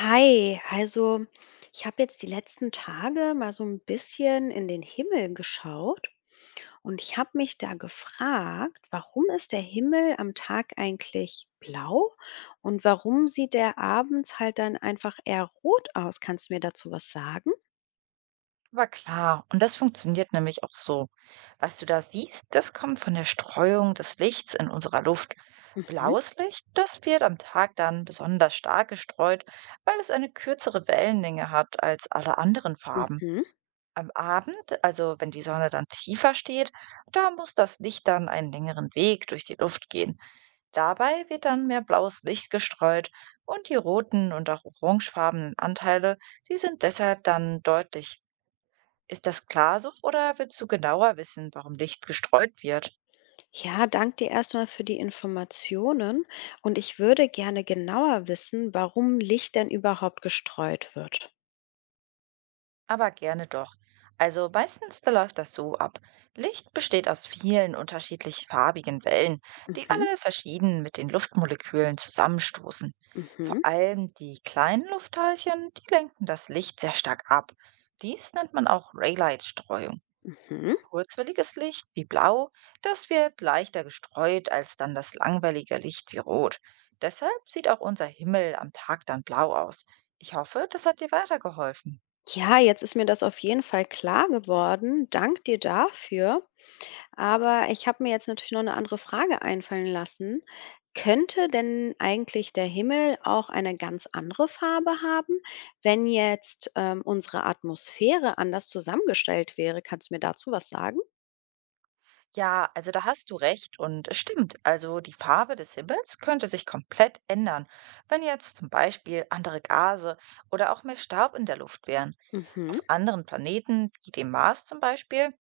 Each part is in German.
Hi, also ich habe jetzt die letzten Tage mal so ein bisschen in den Himmel geschaut und ich habe mich da gefragt, warum ist der Himmel am Tag eigentlich blau und warum sieht der abends halt dann einfach eher rot aus? Kannst du mir dazu was sagen? Aber klar, und das funktioniert nämlich auch so. Was du da siehst, das kommt von der Streuung des Lichts in unserer Luft. Mhm, Blaues Licht, das wird am Tag dann besonders stark gestreut, weil es eine kürzere Wellenlänge hat als alle anderen Farben. mhm. Am Abend, also wenn die Sonne dann tiefer steht, da muss das Licht dann einen längeren Weg durch die Luft gehen. Dabei wird dann mehr blaues Licht gestreut und die roten und auch orangefarbenen Anteile, die sind deshalb dann deutlich. Ist das klar so oder willst du genauer wissen, warum Licht gestreut wird? Ja, danke dir erstmal für die Informationen und ich würde gerne genauer wissen, warum Licht denn überhaupt gestreut wird. Aber gerne doch. Also meistens da läuft das so ab. Licht besteht aus vielen unterschiedlich farbigen Wellen, die Mhm, alle verschieden mit den Luftmolekülen zusammenstoßen. Vor mhm, allem die kleinen Luftteilchen, die lenken das Licht sehr stark ab. Dies nennt man auch Raylight-Streuung. mhm. Kurzwelliges Licht wie blau, das wird leichter gestreut als dann das langwellige Licht wie rot. Deshalb sieht auch unser Himmel am Tag dann blau aus. Ich hoffe, das hat dir weitergeholfen. Ja, jetzt ist mir das auf jeden Fall klar geworden. Dank dir dafür. Aber ich habe mir jetzt natürlich noch eine andere Frage einfallen lassen. Könnte denn eigentlich der Himmel auch eine ganz andere Farbe haben, wenn jetzt unsere Atmosphäre anders zusammengestellt wäre? Kannst du mir dazu was sagen? Ja, also da hast du recht und es stimmt. Also die Farbe des Himmels könnte sich komplett ändern, wenn jetzt zum Beispiel andere Gase oder auch mehr Staub in der Luft wären. Mhm. Auf anderen Planeten, wie dem Mars zum Beispiel,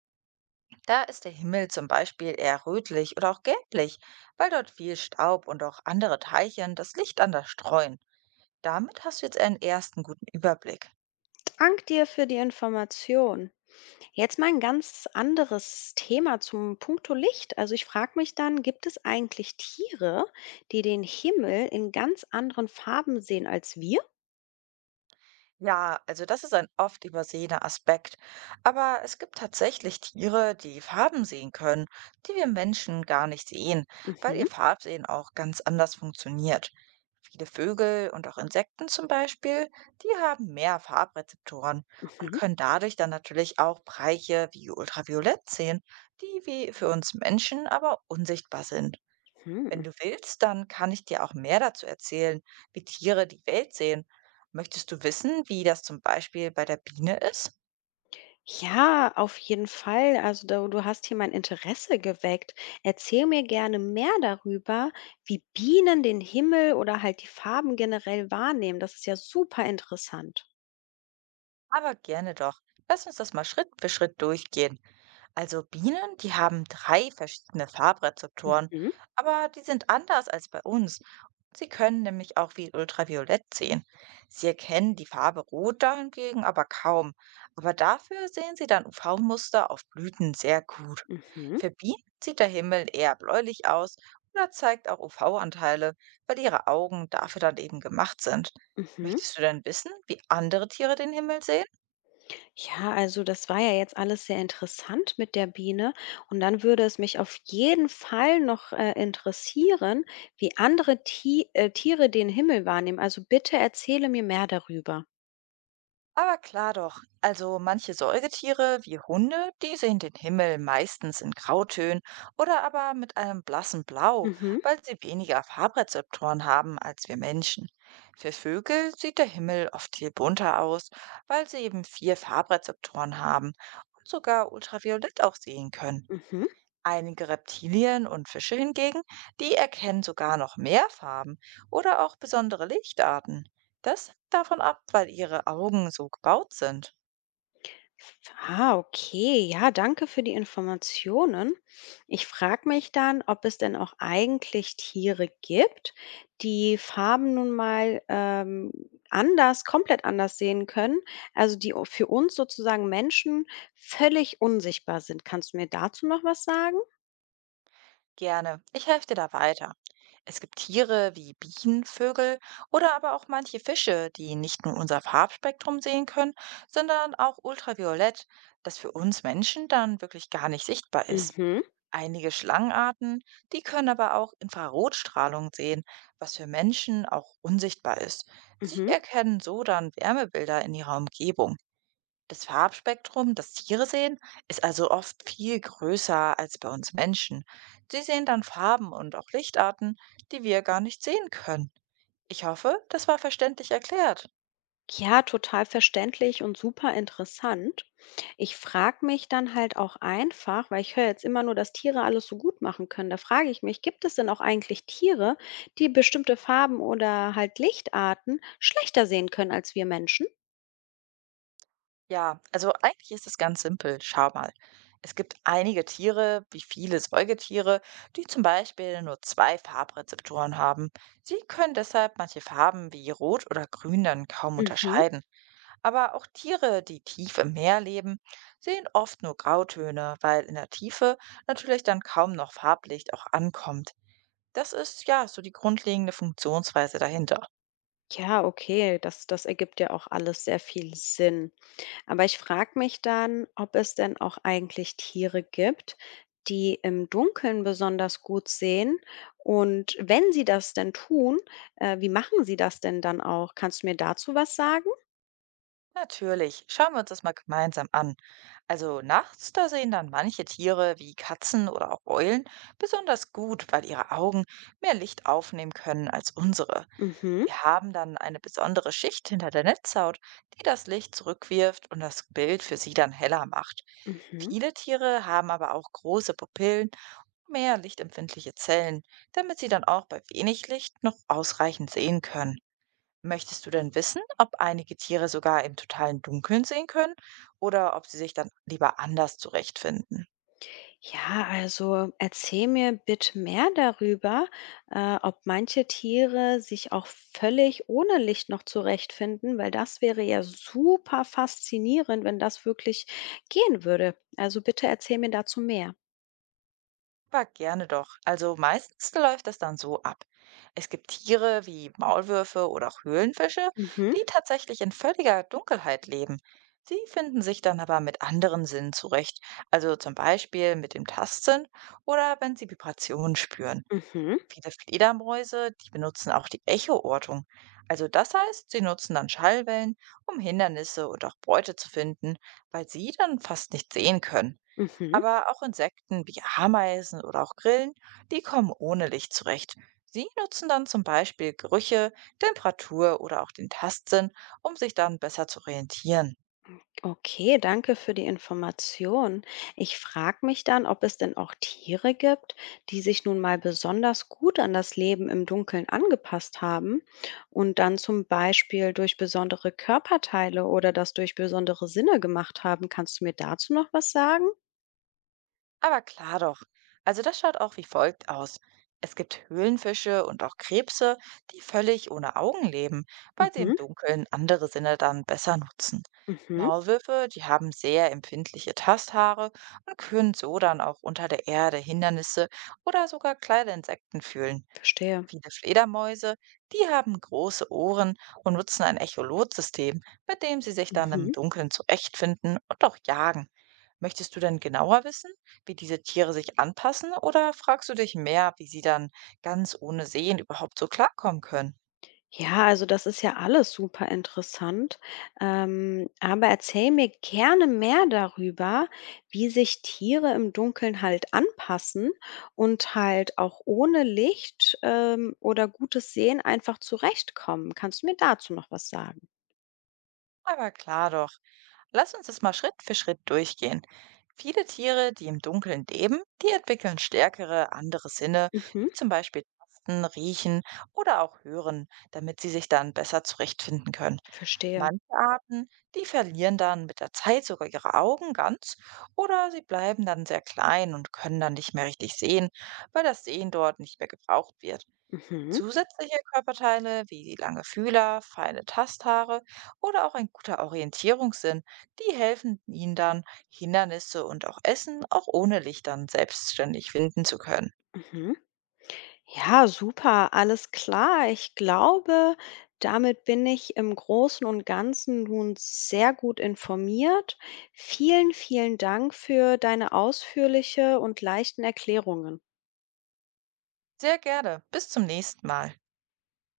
da ist der Himmel zum Beispiel eher rötlich oder auch gelblich, weil dort viel Staub und auch andere Teilchen das Licht anders streuen. Damit hast du jetzt einen ersten guten Überblick. Danke dir für die Information. Jetzt mal ein ganz anderes Thema zum puncto Licht. Also, ich frage mich dann, gibt es eigentlich Tiere, die den Himmel in ganz anderen Farben sehen als wir? Ja, also das ist ein oft übersehener Aspekt. Aber es gibt tatsächlich Tiere, die Farben sehen können, die wir Menschen gar nicht sehen, weil ihr Mhm, Farbsehen auch ganz anders funktioniert. Viele Vögel und auch Insekten zum Beispiel, die haben mehr Farbrezeptoren und mhm, können dadurch dann natürlich auch Bereiche wie Ultraviolett sehen, die wie für uns Menschen aber unsichtbar sind. Wenn mhm. du willst, dann kann ich dir auch mehr dazu erzählen, wie Tiere die Welt sehen. Möchtest du wissen, wie das zum Beispiel bei der Biene ist? Ja, auf jeden Fall. Also, da du hast hier mein Interesse geweckt. Erzähl mir gerne mehr darüber, wie Bienen den Himmel oder halt die Farben generell wahrnehmen. Das ist ja super interessant. Aber gerne doch. Lass uns das mal Schritt für Schritt durchgehen. Also Bienen, die haben 3 verschiedene Farbrezeptoren, Mhm, aber die sind anders als bei uns. Sie können nämlich auch wie Ultraviolett sehen. Sie erkennen die Farbe Rot dahingegen aber kaum. Aber dafür sehen sie dann UV-Muster auf Blüten sehr gut. mhm, Für Bienen sieht der Himmel eher bläulich aus oder zeigt auch UV-Anteile, weil ihre Augen dafür dann eben gemacht sind. mhm. Möchtest du denn wissen, wie andere Tiere den Himmel sehen? Ja, also das war ja jetzt alles sehr interessant mit der Biene und dann würde es mich auf jeden Fall noch interessieren, wie andere Ti Tiere den Himmel wahrnehmen. Also bitte erzähle mir mehr darüber. Aber klar doch, also manche Säugetiere wie Hunde, die sehen den Himmel meistens in Grautönen oder aber mit einem blassen Blau, Mhm, weil sie weniger Farbrezeptoren haben als wir Menschen. Für Vögel sieht der Himmel oft viel bunter aus, weil sie eben 4 Farbrezeptoren haben und sogar Ultraviolett auch sehen können. mhm. Einige Reptilien und Fische hingegen, die erkennen sogar noch mehr Farben oder auch besondere Lichtarten. Das hängt davon ab, weil ihre Augen so gebaut sind. Ah, okay. Ja, danke für die Informationen. Ich frage mich dann, ob es denn auch eigentlich Tiere gibt, die Farben nun mal anders, komplett anders sehen können, also für uns sozusagen Menschen völlig unsichtbar sind. Kannst du mir dazu noch was sagen? Gerne, ich helfe dir da weiter. Es gibt Tiere wie Bienen, Vögel oder aber auch manche Fische, die nicht nur unser Farbspektrum sehen können, sondern auch ultraviolett, das für uns Menschen dann wirklich gar nicht sichtbar ist. Mhm, Einige Schlangenarten, die können aber auch Infrarotstrahlung sehen, was für Menschen auch unsichtbar ist. Sie mhm. erkennen so dann Wärmebilder in ihrer Umgebung. Das Farbspektrum, das Tiere sehen, ist also oft viel größer als bei uns Menschen. Sie sehen dann Farben und auch Lichtarten, die wir gar nicht sehen können. Ich hoffe, das war verständlich erklärt. Ja, total verständlich und super interessant. Ich frage mich dann halt auch einfach, weil ich höre jetzt immer nur, dass Tiere alles so gut machen können. Da frage ich mich, gibt es denn auch eigentlich Tiere, die bestimmte Farben oder halt Lichtarten schlechter sehen können als wir Menschen? Ja, also eigentlich ist es ganz simpel. Schau mal. Es gibt einige Tiere, wie viele Säugetiere, die zum Beispiel nur 2 Farbrezeptoren haben. Sie können deshalb manche Farben wie Rot oder Grün dann kaum Mhm. unterscheiden. Aber auch Tiere, die tief im Meer leben, sehen oft nur Grautöne, weil in der Tiefe natürlich dann kaum noch Farblicht auch ankommt. Das ist ja so die grundlegende Funktionsweise dahinter. Ja, okay, das ergibt ja auch alles sehr viel Sinn. Aber ich frage mich dann, ob es denn auch eigentlich Tiere gibt, die im Dunkeln besonders gut sehen. Und wenn sie das denn tun, wie machen sie das denn dann auch? Kannst du mir dazu was sagen? Natürlich, schauen wir uns das mal gemeinsam an. Also nachts, da sehen dann manche Tiere wie Katzen oder auch Eulen besonders gut, weil ihre Augen mehr Licht aufnehmen können als unsere. Mhm, Sie haben dann eine besondere Schicht hinter der Netzhaut, die das Licht zurückwirft und das Bild für sie dann heller macht. mhm. Viele Tiere haben aber auch große Pupillen, mehr lichtempfindliche Zellen, damit sie dann auch bei wenig Licht noch ausreichend sehen können. Möchtest du denn wissen, ob einige Tiere sogar im totalen Dunkeln sehen können oder ob sie sich dann lieber anders zurechtfinden? Ja, also erzähl mir bitte mehr darüber, ob manche Tiere sich auch völlig ohne Licht noch zurechtfinden, weil das wäre ja super faszinierend, wenn das wirklich gehen würde. Also bitte erzähl mir dazu mehr. Aber gerne doch. Also meistens läuft das dann so ab. Es gibt Tiere wie Maulwürfe oder auch Höhlenfische, Mhm, die tatsächlich in völliger Dunkelheit leben. Sie finden sich dann aber mit anderen Sinnen zurecht, also zum Beispiel mit dem Tastsinn oder wenn sie Vibrationen spüren. mhm, Viele Fledermäuse, die benutzen auch die Echoortung. Also das heißt, sie nutzen dann Schallwellen, um Hindernisse und auch Beute zu finden, weil sie dann fast nicht sehen können. mhm. Aber auch Insekten wie Ameisen oder auch Grillen, die kommen ohne Licht zurecht. Sie nutzen dann zum Beispiel Gerüche, Temperatur oder auch den Tastsinn, um sich dann besser zu orientieren. Okay, danke für die Information. Ich frage mich dann, ob es denn auch Tiere gibt, die sich nun mal besonders gut an das Leben im Dunkeln angepasst haben und dann zum Beispiel durch besondere Körperteile oder das durch besondere Sinne gemacht haben. Kannst du mir dazu noch was sagen? Aber klar doch. Also das schaut auch wie folgt aus. Es gibt Höhlenfische und auch Krebse, die völlig ohne Augen leben, weil sie im Mhm, Dunkeln andere Sinne dann besser nutzen. mhm, Maulwürfe, die haben sehr empfindliche Tasthaare und können so dann auch unter der Erde Hindernisse oder sogar kleine Insekten fühlen. verstehe. Viele Fledermäuse, die haben große Ohren und nutzen ein Echolotsystem, mit dem sie sich dann im Mhm. Dunkeln zurechtfinden und auch jagen. Möchtest du denn genauer wissen, wie diese Tiere sich anpassen, oder fragst du dich mehr, wie sie dann ganz ohne Sehen überhaupt so klarkommen können? Ja, also das ist ja alles super interessant. Aber erzähl mir gerne mehr darüber, wie sich Tiere im Dunkeln halt anpassen und halt auch ohne Licht oder gutes Sehen einfach zurechtkommen. Kannst du mir dazu noch was sagen? Aber klar doch. Lass uns das mal Schritt für Schritt durchgehen. Viele Tiere, die im Dunkeln leben, die entwickeln stärkere andere Sinne, Mhm, wie zum Beispiel Tasten, Riechen oder auch Hören, damit sie sich dann besser zurechtfinden können. verstehe. Manche Arten, die verlieren dann mit der Zeit sogar ihre Augen ganz oder sie bleiben dann sehr klein und können dann nicht mehr richtig sehen, weil das Sehen dort nicht mehr gebraucht wird. Mhm, Zusätzliche Körperteile wie lange Fühler, feine Tasthaare oder auch ein guter Orientierungssinn, die helfen ihnen dann, Hindernisse und auch Essen auch ohne Licht dann selbstständig finden zu können. mhm. Ja, super, alles klar. Ich glaube, damit bin ich im Großen und Ganzen nun sehr gut informiert. Vielen, vielen Dank für deine ausführliche und leichten Erklärungen. Sehr gerne. Bis zum nächsten Mal.